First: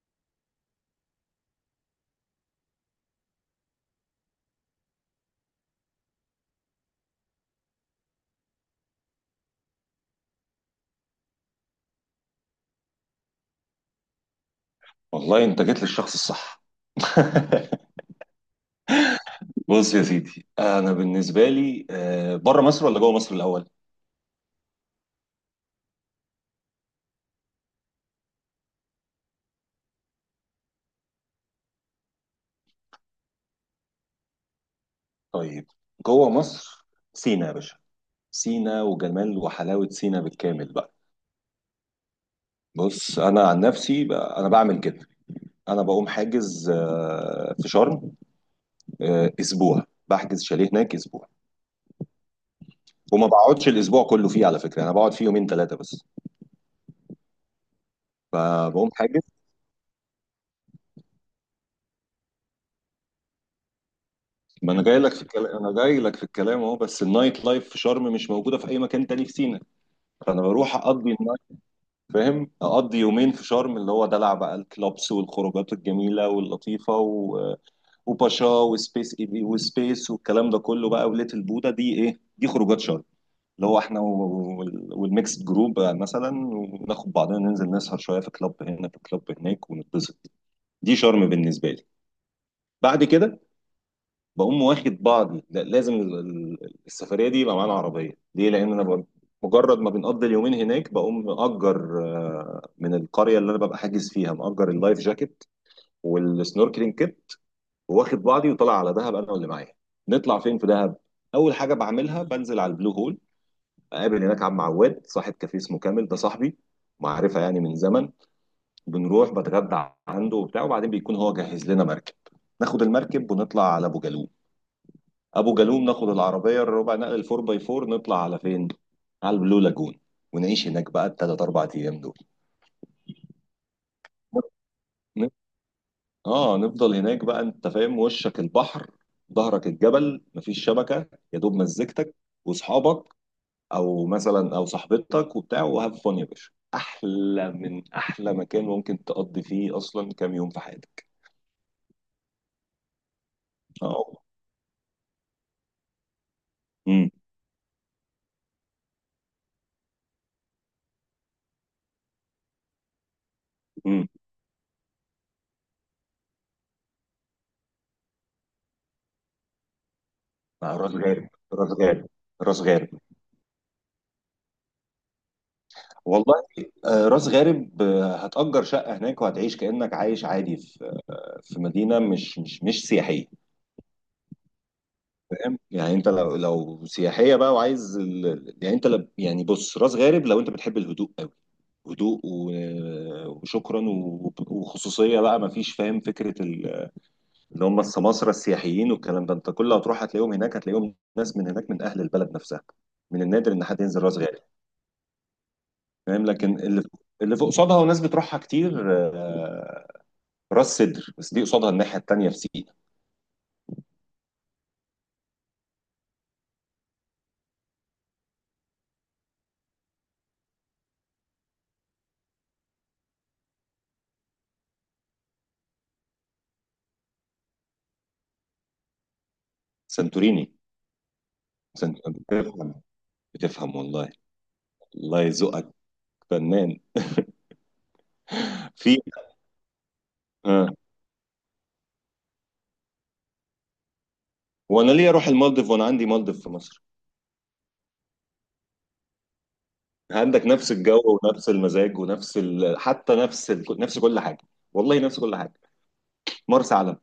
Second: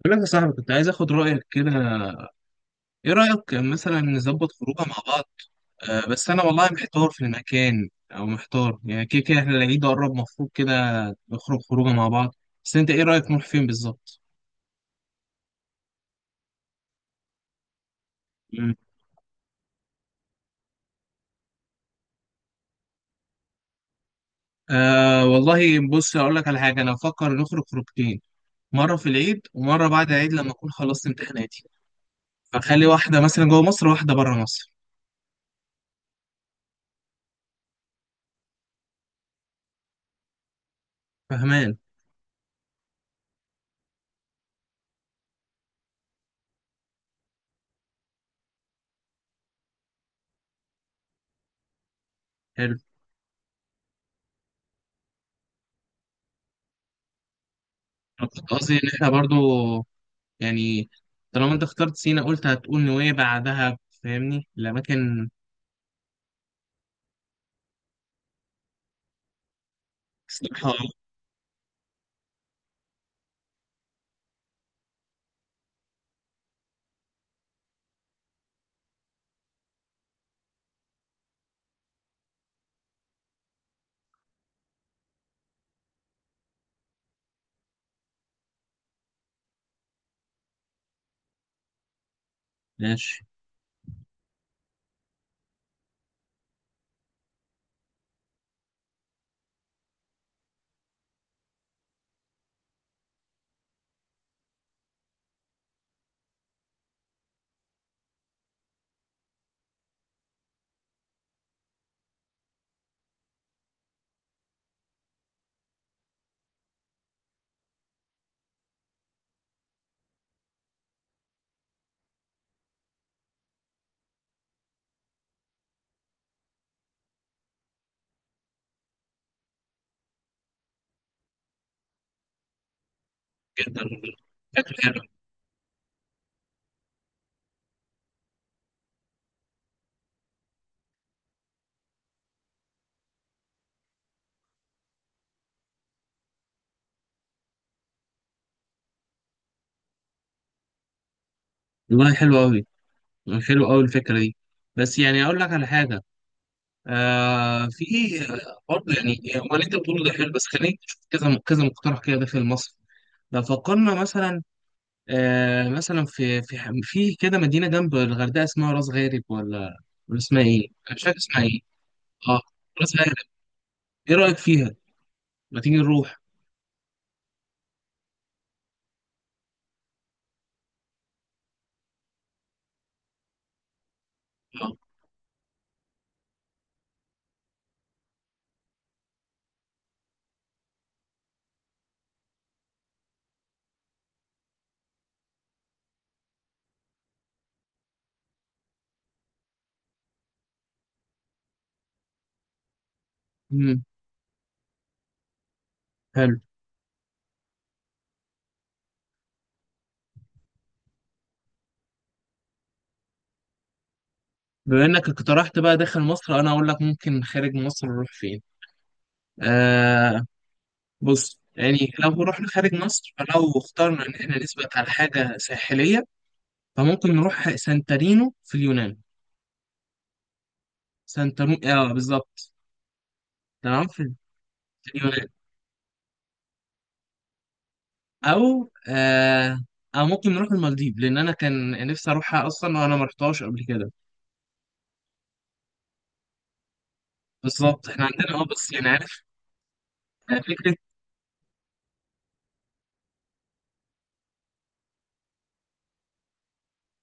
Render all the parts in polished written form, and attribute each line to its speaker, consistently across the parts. Speaker 1: بقول لك يا صاحبي، كنت عايز اخد رايك كده. ايه رايك مثلا نظبط خروجه مع بعض؟ أه، بس انا والله محتار في المكان، او محتار يعني، كده كده احنا العيد قرب، مفروض كده نخرج خروجه مع بعض. بس انت ايه رايك نروح فين بالظبط؟
Speaker 2: والله انت جيت للشخص الصح.
Speaker 1: مم.
Speaker 2: بص يا سيدي، انا بالنسبه لي، بره مصر ولا جوه مصر الاول؟
Speaker 1: أه، والله بص، اقول لك على حاجه، انا بفكر نخرج خروجتين، مره في العيد ومره بعد العيد لما اكون خلصت امتحاناتي، فخلي واحده مثلا جوه مصر وواحده بره مصر.
Speaker 2: طيب، جوه مصر. سينا يا باشا، سينا وجمال وحلاوه سينا بالكامل بقى.
Speaker 1: فاهمان؟
Speaker 2: بص انا عن نفسي بقى، انا بعمل كده. انا بقوم حاجز في شرم، اسبوع، بحجز شاليه هناك اسبوع.
Speaker 1: حلو.
Speaker 2: وما بقعدش الاسبوع كله فيه، على فكره انا بقعد فيه يومين ثلاثه بس،
Speaker 1: أنا كنت قصدي ان
Speaker 2: فبقوم
Speaker 1: احنا
Speaker 2: حاجز.
Speaker 1: برضو يعني طالما انت اخترت سينا، قلت هتقول نويبع دهب. فاهمني
Speaker 2: ما انا جاي لك في
Speaker 1: الأماكن؟
Speaker 2: الكلام، انا جاي لك في الكلام اهو. بس النايت لايف في شرم مش موجوده في اي مكان تاني في سينا، فانا
Speaker 1: الصراحة.
Speaker 2: بروح اقضي النايت. فاهم؟ اقضي يومين في شرم، اللي هو دلع بقى، الكلوبس والخروجات الجميله واللطيفه وباشا وسبيس اي بي وسبيس والكلام ده كله بقى، وليتل بودا دي، ايه دي، خروجات شرم. اللي هو احنا والميكس جروب مثلا، وناخد بعضنا ننزل نسهر شويه في كلاب هنا في كلاب هناك ونتبسط. دي شرم بالنسبه لي. بعد
Speaker 1: ماشي.
Speaker 2: كده بقوم واخد بعضي. لا، لازم السفريه دي يبقى معانا عربيه، ليه؟ لان انا مجرد ما بنقضي اليومين هناك بقوم مأجر من القريه اللي انا ببقى حاجز فيها، مأجر اللايف جاكيت والسنوركلينج كيت، واخد بعضي وطالع على دهب انا واللي معايا. نطلع فين في دهب؟ اول حاجه بعملها بنزل على البلو هول، اقابل هناك عم عواد، صاحب كافيه اسمه كامل، ده صاحبي، معرفه يعني من زمن. بنروح بتغدى عنده وبتاع، وبعدين بيكون هو جهز لنا مركب، ناخد المركب ونطلع على ابو جالوم. ابو جالوم ناخد العربيه الربع نقل الفور باي فور، نطلع على فين؟ على البلو لاجون. ونعيش هناك بقى الثلاث اربع ايام دول.
Speaker 1: جدا، فكرة حلوة.
Speaker 2: ن- اه نفضل هناك بقى. انت فاهم؟ وشك البحر، ظهرك الجبل، مفيش شبكه، يا دوب مزجتك واصحابك، او مثلا او صاحبتك وبتاع، وهاف فun يا باشا، احلى من احلى مكان ممكن تقضي فيه اصلا كام يوم في حياتك.
Speaker 1: والله حلو أوي، حلو أوي
Speaker 2: اه.
Speaker 1: الفكرة دي. بس يعني أقول لك على حاجة.
Speaker 2: امم
Speaker 1: آه، في برضه، يعني هو اللي أنت بتقوله ده حلو، بس خليني أشوف كذا كذا مقترح كده داخل مصر. لو فكرنا
Speaker 2: امم
Speaker 1: مثلا آه، مثلا في كده مدينة جنب الغردقة، اسمها راس غارب، ولا اسمها إيه؟
Speaker 2: مع راس
Speaker 1: أنا مش فاكر
Speaker 2: غارب.
Speaker 1: اسمها إيه.
Speaker 2: راس غارب،
Speaker 1: أه،
Speaker 2: راس غارب.
Speaker 1: راس غارب. إيه رأيك فيها؟ ما تيجي نروح.
Speaker 2: والله راس غارب، هتأجر شقة هناك وهتعيش كأنك عايش عادي في في مدينة مش سياحية.
Speaker 1: آه.
Speaker 2: فاهم يعني؟ انت لو لو سياحية بقى وعايز يعني انت يعني بص، راس غارب لو انت بتحب الهدوء أوي، هدوء وشكرا وخصوصية بقى، ما فيش. فاهم فكرة اللي هم السماسرة السياحيين والكلام ده، انت كل ما تروح هتلاقيهم هناك، هتلاقيهم ناس من هناك من أهل البلد نفسها. من النادر ان حد
Speaker 1: مم.
Speaker 2: ينزل راس غارب. فاهم؟
Speaker 1: حلو.
Speaker 2: لكن اللي اللي فوق قصادها وناس بتروحها كتير راس سدر، بس دي قصادها الناحية التانية في سينا.
Speaker 1: بما انك اقترحت بقى داخل مصر، انا اقول لك ممكن خارج مصر نروح فين. آه، بص يعني لو رحنا خارج مصر، فلو اخترنا ان احنا نثبت على حاجه ساحليه، فممكن نروح سانتارينو في اليونان.
Speaker 2: سانتوريني.
Speaker 1: سانتارينو، اه،
Speaker 2: سنت...
Speaker 1: بالظبط.
Speaker 2: بتفهم، بتفهم
Speaker 1: تمام.
Speaker 2: والله.
Speaker 1: في
Speaker 2: الله
Speaker 1: اليونان.
Speaker 2: يذوقك فنان.
Speaker 1: او
Speaker 2: في.
Speaker 1: آه او ممكن نروح
Speaker 2: ها.
Speaker 1: المالديف، لان انا كان نفسي اروحها اصلا، وانا ما رحتهاش قبل كده.
Speaker 2: وانا ليه اروح المالديف وانا عندي مالديف في مصر؟
Speaker 1: بالظبط، احنا عندنا، اه، بس يعني عارف. آه،
Speaker 2: عندك نفس
Speaker 1: فكره.
Speaker 2: الجو ونفس المزاج ونفس ال... حتى نفس ال... نفس كل حاجة. والله نفس كل حاجة. مرسى علم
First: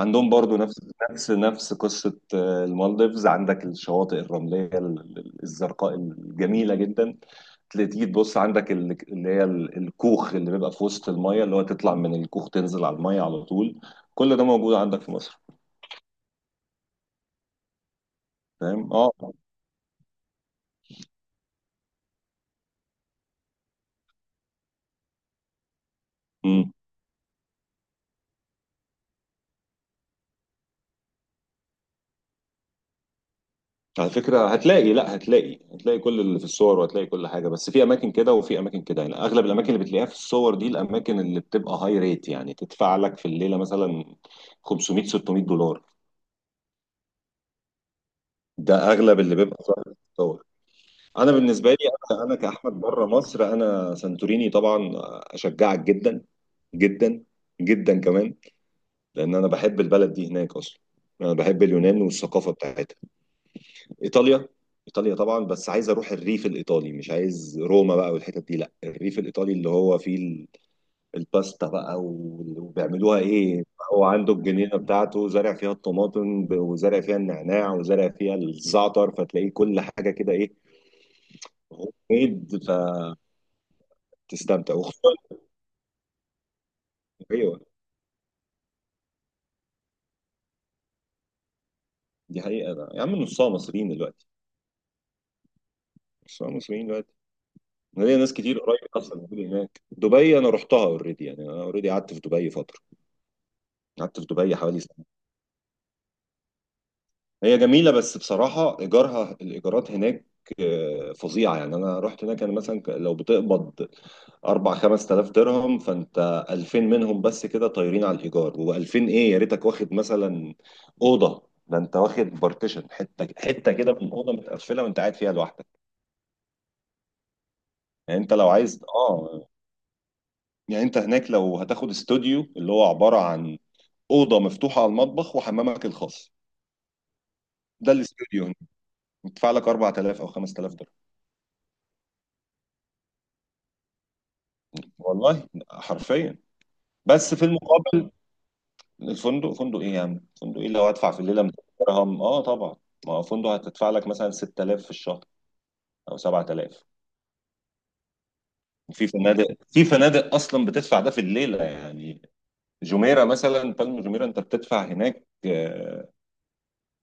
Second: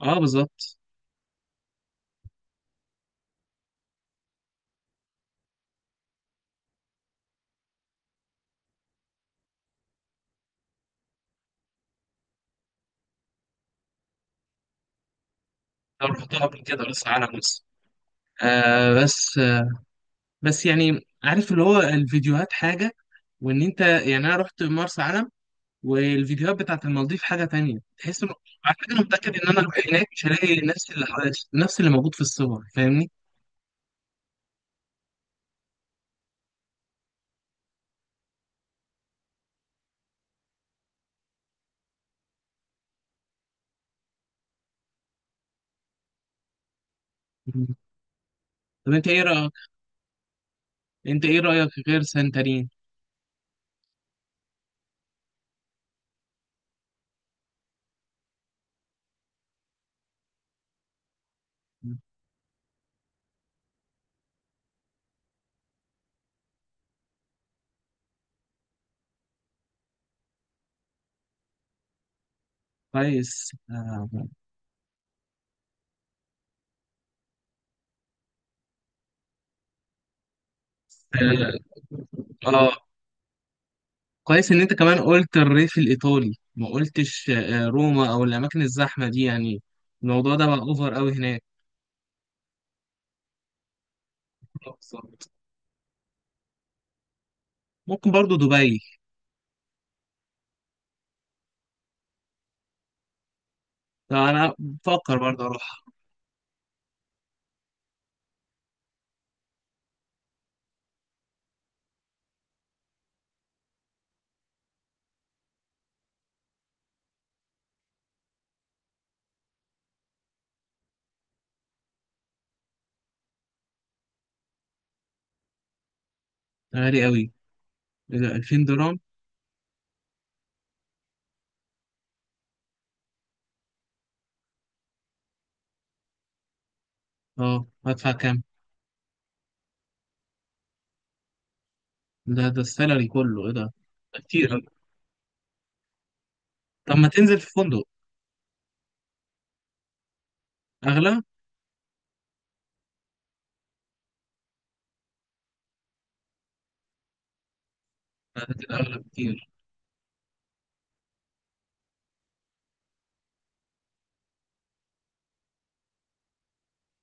Speaker 1: اه،
Speaker 2: برضو
Speaker 1: بالظبط.
Speaker 2: نفس نفس نفس قصة المالديفز. عندك الشواطئ الرملية الزرقاء الجميلة جدا. تيجي تبص عندك اللي هي الكوخ اللي بيبقى في وسط المية، اللي هو تطلع من الكوخ تنزل على المية على طول. كل ده موجود عندك في مصر.
Speaker 1: لو رحتها قبل كده، بس على مصر.
Speaker 2: فاهم؟
Speaker 1: آه،
Speaker 2: اه.
Speaker 1: بس بس يعني عارف، اللي هو الفيديوهات حاجة، وان انت يعني انا رحت مرسى علم، والفيديوهات
Speaker 2: امم
Speaker 1: بتاعت المالديف حاجة تانية، تحس انه على فكرة انا متأكد ان انا اروح هناك مش هلاقي نفس اللي موجود في الصور. فاهمني؟
Speaker 2: على فكرة هتلاقي، لا هتلاقي، هتلاقي كل اللي في الصور وهتلاقي كل حاجة، بس في أماكن كده وفي أماكن كده. يعني أغلب الأماكن اللي بتلاقيها في الصور دي الأماكن اللي بتبقى هاي ريت، يعني تدفع لك في الليلة مثلا 500 600 دولار.
Speaker 1: مم. طب
Speaker 2: ده
Speaker 1: انت
Speaker 2: أغلب
Speaker 1: ايه
Speaker 2: اللي
Speaker 1: رأيك؟
Speaker 2: بيبقى ظاهر في الصور. أنا بالنسبة لي،
Speaker 1: غير
Speaker 2: أنا
Speaker 1: سانتارين.
Speaker 2: كأحمد، بره مصر أنا سانتوريني طبعا. أشجعك جدا، جدا، جدا كمان. لان انا بحب البلد دي هناك اصلا، انا بحب
Speaker 1: مم.
Speaker 2: اليونان والثقافه بتاعتها. ايطاليا. ايطاليا طبعا، بس عايز اروح الريف الايطالي، مش عايز روما بقى والحتت دي، لا الريف الايطالي اللي هو فيه الباستا بقى وبيعملوها
Speaker 1: كويس،
Speaker 2: ايه. هو
Speaker 1: آه.
Speaker 2: عنده الجنينه بتاعته زارع فيها الطماطم وزارع فيها النعناع وزارع فيها الزعتر، فتلاقيه كل حاجه كده ايه.
Speaker 1: آه.
Speaker 2: هوم ميد.
Speaker 1: آه. كويس ان انت
Speaker 2: فتستمتع.
Speaker 1: كمان قلت الريف الايطالي، ما قلتش
Speaker 2: ايوه.
Speaker 1: آه، روما او الاماكن الزحمة دي يعني. الموضوع ده بقى اوفر قوي هناك.
Speaker 2: دي حقيقه بقى. يا عم نصها مصريين دلوقتي،
Speaker 1: آه، بالظبط.
Speaker 2: نصها مصريين دلوقتي.
Speaker 1: ممكن
Speaker 2: ليا ناس
Speaker 1: برضو
Speaker 2: كتير قريب
Speaker 1: دبي.
Speaker 2: اصلا موجودة هناك. دبي انا رحتها اوريدي، يعني انا اوريدي قعدت في دبي فتره، قعدت في
Speaker 1: فأنا
Speaker 2: دبي حوالي سنه.
Speaker 1: بفكر برضه أروح.
Speaker 2: هي جميله بس بصراحه ايجارها، الايجارات هناك فظيعه. يعني انا رحت هناك، انا مثلا لو بتقبض 4 5000 درهم، فانت 2000 منهم بس كده طايرين على الايجار، و2000 ايه يا ريتك واخد مثلا اوضه، ده انت واخد بارتيشن حته حته كده من اوضه متقفله وانت قاعد فيها لوحدك.
Speaker 1: غالي أوي. إيه
Speaker 2: يعني انت
Speaker 1: ده،
Speaker 2: لو
Speaker 1: 2000
Speaker 2: عايز،
Speaker 1: درهم
Speaker 2: اه، يعني انت هناك لو هتاخد استوديو اللي هو عبارة عن اوضه مفتوحه على المطبخ وحمامك الخاص،
Speaker 1: أه،
Speaker 2: ده
Speaker 1: هدفع كام؟
Speaker 2: الاستوديو هنا تدفع لك 4000 او 5000 دولار.
Speaker 1: ده السالري كله إيه ده؟ ده كتير أوي.
Speaker 2: والله حرفيا.
Speaker 1: طب ما
Speaker 2: بس
Speaker 1: تنزل
Speaker 2: في
Speaker 1: في فندق.
Speaker 2: المقابل الفندق، فندق ايه يا عم، فندق ايه؟ لو هدفع في
Speaker 1: أغلى؟
Speaker 2: الليله 200 درهم اه طبعا، ما هو فندق هتدفع لك مثلا 6000 في الشهر او 7000.
Speaker 1: لا، ده كده أغلى
Speaker 2: في فنادق،
Speaker 1: بكتير.
Speaker 2: في فنادق اصلا بتدفع ده في الليله. يعني جميره مثلا، بالم جميره، انت بتدفع هناك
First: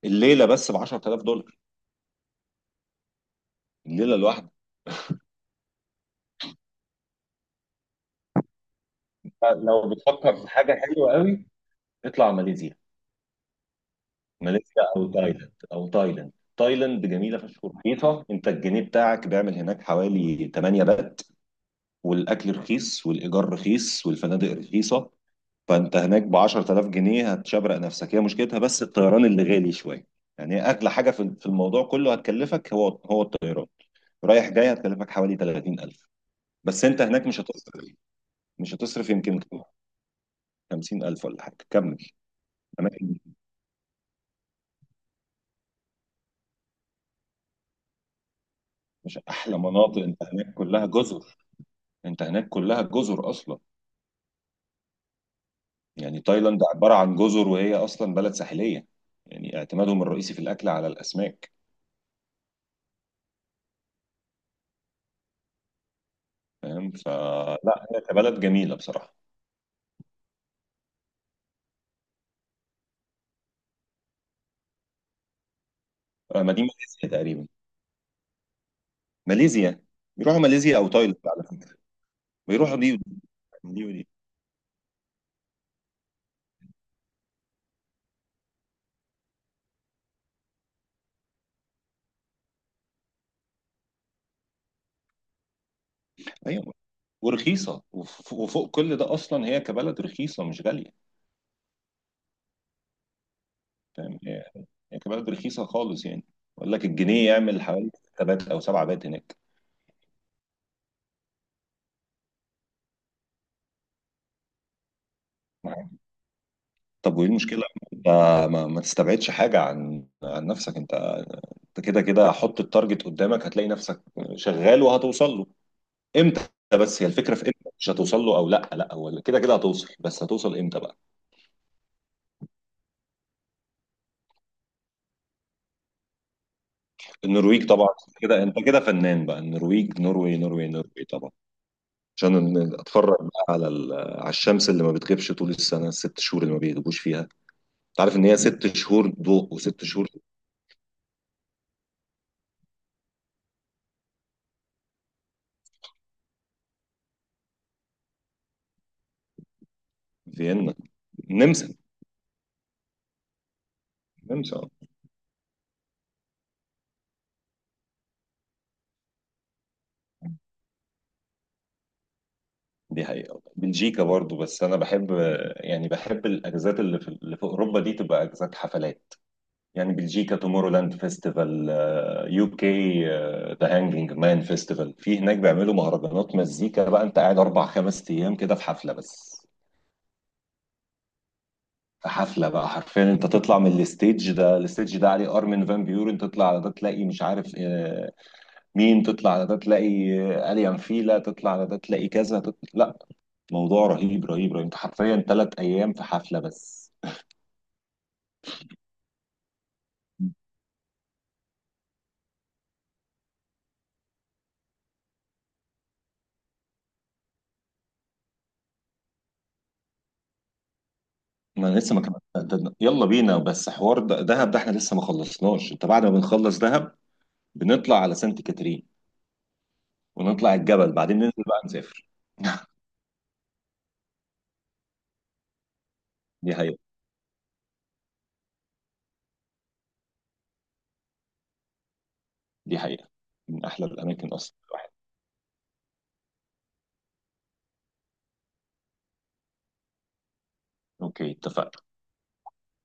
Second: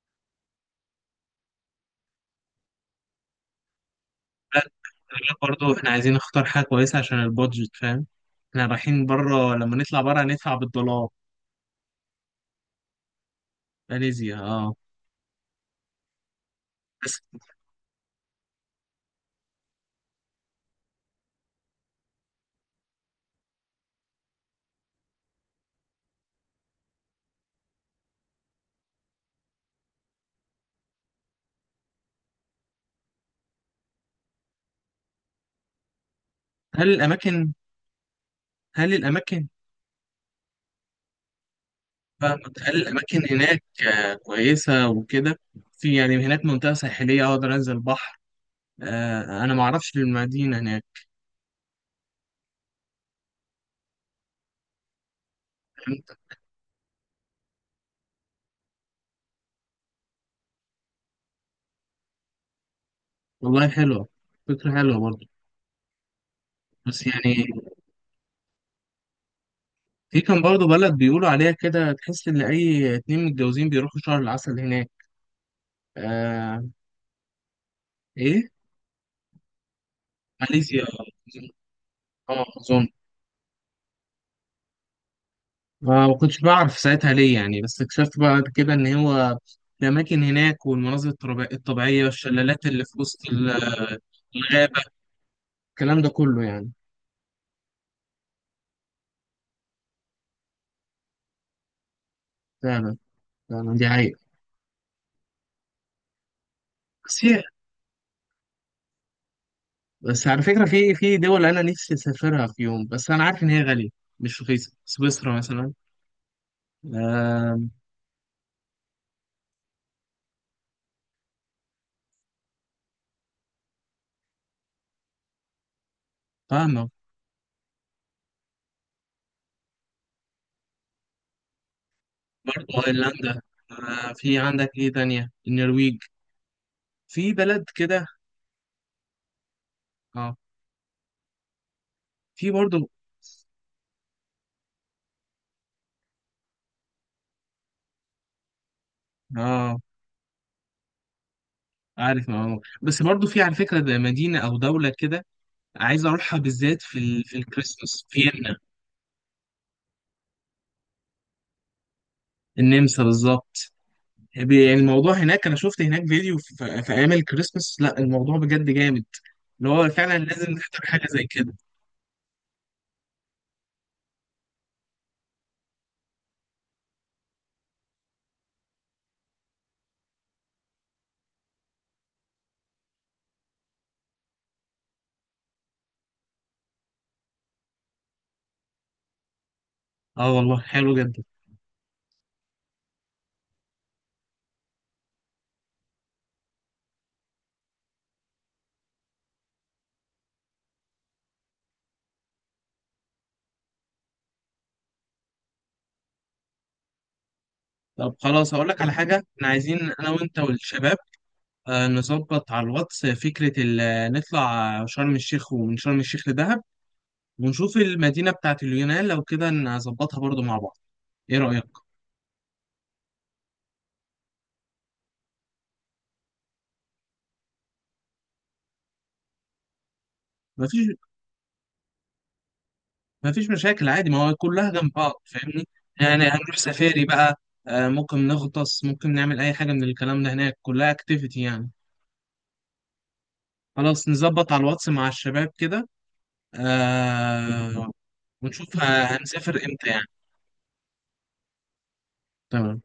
Speaker 2: الليله بس ب 10000 دولار، الليله الواحده.
Speaker 1: لا، لا، برضه إحنا عايزين نختار حاجة كويسة عشان البادجت، فاهم؟ إحنا رايحين بره، لما
Speaker 2: لو
Speaker 1: نطلع بره
Speaker 2: بتفكر في
Speaker 1: هندفع
Speaker 2: حاجه
Speaker 1: بالدولار.
Speaker 2: حلوه قوي، اطلع ماليزيا.
Speaker 1: ماليزيا، أه.
Speaker 2: ماليزيا او تايلاند، او تايلاند. تايلاند
Speaker 1: بس.
Speaker 2: جميله فشخ ورخيصه. انت الجنيه بتاعك بيعمل هناك حوالي 8 بات. والاكل رخيص والايجار رخيص والفنادق رخيصه، فانت هناك ب 10000 جنيه هتشبرق نفسك. هي مشكلتها بس الطيران اللي غالي شويه، يعني هي اغلى حاجه في الموضوع كله هتكلفك، هو الطيران رايح جاي. هتكلفك حوالي 30000، بس
Speaker 1: هل
Speaker 2: انت هناك مش
Speaker 1: الأماكن
Speaker 2: هتصرف، مش
Speaker 1: هل
Speaker 2: هتصرف يمكن
Speaker 1: الأماكن
Speaker 2: 50000 ولا حاجه. كمل.
Speaker 1: فاهمك، هل
Speaker 2: اماكن،
Speaker 1: الأماكن هناك آه، كويسة وكده؟ في يعني هناك منطقة ساحلية أقدر أنزل البحر؟
Speaker 2: مش
Speaker 1: آه، أنا
Speaker 2: احلى
Speaker 1: معرفش
Speaker 2: مناطق؟ انت هناك
Speaker 1: المدينة هناك.
Speaker 2: كلها جزر، انت هناك كلها جزر اصلا. يعني تايلاند عبارة عن جزر، وهي أصلا بلد ساحلية، يعني اعتمادهم الرئيسي في الأكل على الأسماك.
Speaker 1: والله حلوة، فكرة حلوة برضه.
Speaker 2: فاهم؟
Speaker 1: بس يعني،
Speaker 2: فلا هي كبلد جميلة بصراحة.
Speaker 1: في كان برضه بلد بيقولوا عليها كده، تحس إن أي اتنين متجوزين بيروحوا شهر العسل هناك.
Speaker 2: ما دي
Speaker 1: آه.
Speaker 2: ماليزيا تقريبا.
Speaker 1: إيه؟
Speaker 2: ماليزيا. بيروحوا ماليزيا
Speaker 1: ماليزيا.
Speaker 2: أو تايلاند على فكرة،
Speaker 1: اه،
Speaker 2: بيروحوا
Speaker 1: أظن.
Speaker 2: دي ودي، دي ودي.
Speaker 1: ما كنتش بعرف ساعتها ليه يعني، بس اكتشفت بعد كده إن هو الأماكن هناك والمناظر الطبيعية والشلالات اللي في وسط الغابة، الكلام ده كله يعني.
Speaker 2: أيوة. ورخيصة وفوق كل ده، أصلا هي كبلد رخيصة مش غالية.
Speaker 1: فعلا، فعلا دي
Speaker 2: فاهم؟
Speaker 1: حقيقة.
Speaker 2: هي كبلد رخيصة خالص. يعني بقول لك
Speaker 1: بس
Speaker 2: الجنيه
Speaker 1: هي،
Speaker 2: يعمل حوالي 6 بات أو 7 بات هناك.
Speaker 1: بس على فكرة، في دول أنا نفسي أسافرها في يوم، بس أنا عارف إن هي غالية، مش رخيصة، سويسرا مثلا.
Speaker 2: طب وإيه
Speaker 1: آه.
Speaker 2: المشكلة؟ ما تستبعدش حاجة عن نفسك أنت. انت كده كده حط التارجت قدامك، هتلاقي نفسك شغال وهتوصل له. امتى؟
Speaker 1: فاهمة.
Speaker 2: بس هي الفكره في امتى. مش هتوصل له، او لا لا، هو كده كده هتوصل، بس هتوصل امتى بقى.
Speaker 1: برضه أيرلندا. آه، في عندك إيه تانية؟ النرويج. في بلد
Speaker 2: النرويج طبعا،
Speaker 1: كده.
Speaker 2: كده انت كده فنان بقى. النرويج،
Speaker 1: اه.
Speaker 2: نروي نروي نروي طبعا، عشان
Speaker 1: في برضه.
Speaker 2: اتفرج بقى على على الشمس اللي ما بتغيبش طول السنه، الست شهور اللي ما بيغيبوش فيها. انت عارف ان هي ست شهور ضوء
Speaker 1: اه،
Speaker 2: وست شهور.
Speaker 1: عارف معلومة، بس برضه في على فكرة ده مدينة أو دولة كده عايز أروحها بالذات في الكريسماس. فيينا.
Speaker 2: فيينا، النمسا.
Speaker 1: النمسا بالظبط.
Speaker 2: النمسا اه.
Speaker 1: الموضوع هناك، أنا شفت هناك فيديو في أيام الكريسماس. لا، الموضوع بجد جامد، اللي هو فعلا لازم نحضر حاجة زي كده.
Speaker 2: دي حقيقة. بلجيكا برضو، بس أنا بحب، يعني بحب الأجازات اللي في، اللي في أوروبا دي تبقى أجازات حفلات. يعني بلجيكا تومورو لاند فيستيفال، يو كي ذا هانجينج مان فيستيفال. في هناك بيعملوا مهرجانات مزيكا بقى، انت قاعد اربع خمس ايام كده في حفله بس،
Speaker 1: اه، والله حلو جدا.
Speaker 2: في حفله بقى حرفيا. انت تطلع من الستيج ده الستيج ده عليه ارمن فان بيورن، تطلع على ده تلاقي مش عارف مين، تطلع على ده تلاقي اليان فيلا، تطلع على ده تلاقي كذا، تطلع. لا، موضوع رهيب رهيب رهيب، انت حرفيا ثلاث ايام في حفله بس.
Speaker 1: طب خلاص، أقول لك على حاجة، احنا عايزين أنا وأنت والشباب آه، نظبط على الواتس فكرة نطلع شرم الشيخ، ومن شرم الشيخ لدهب، ونشوف المدينة بتاعت اليونان لو كده نظبطها برضو مع بعض. ايه رأيك؟
Speaker 2: ما انا لسه ما كمان، يلا بينا بس. حوار دهب ده احنا لسه ما خلصناش، انت بعد ما بنخلص دهب بنطلع على سانت كاترين، ونطلع
Speaker 1: مفيش
Speaker 2: الجبل، بعدين ننزل بقى نسافر.
Speaker 1: مفيش مشاكل، عادي، ما هو كلها جنب بعض، فاهمني؟ يعني
Speaker 2: دي
Speaker 1: هنروح
Speaker 2: حقيقة،
Speaker 1: سفاري بقى، آه، ممكن نغطس، ممكن نعمل أي حاجة من الكلام ده، هناك كلها اكتيفيتي يعني.
Speaker 2: دي حقيقة. من احلى
Speaker 1: خلاص
Speaker 2: الاماكن
Speaker 1: نظبط
Speaker 2: اصلا
Speaker 1: على الواتس
Speaker 2: الواحد.
Speaker 1: مع الشباب كده، آه. ونشوف هنسافر امتى يعني.
Speaker 2: اوكي، اتفقنا.
Speaker 1: تمام.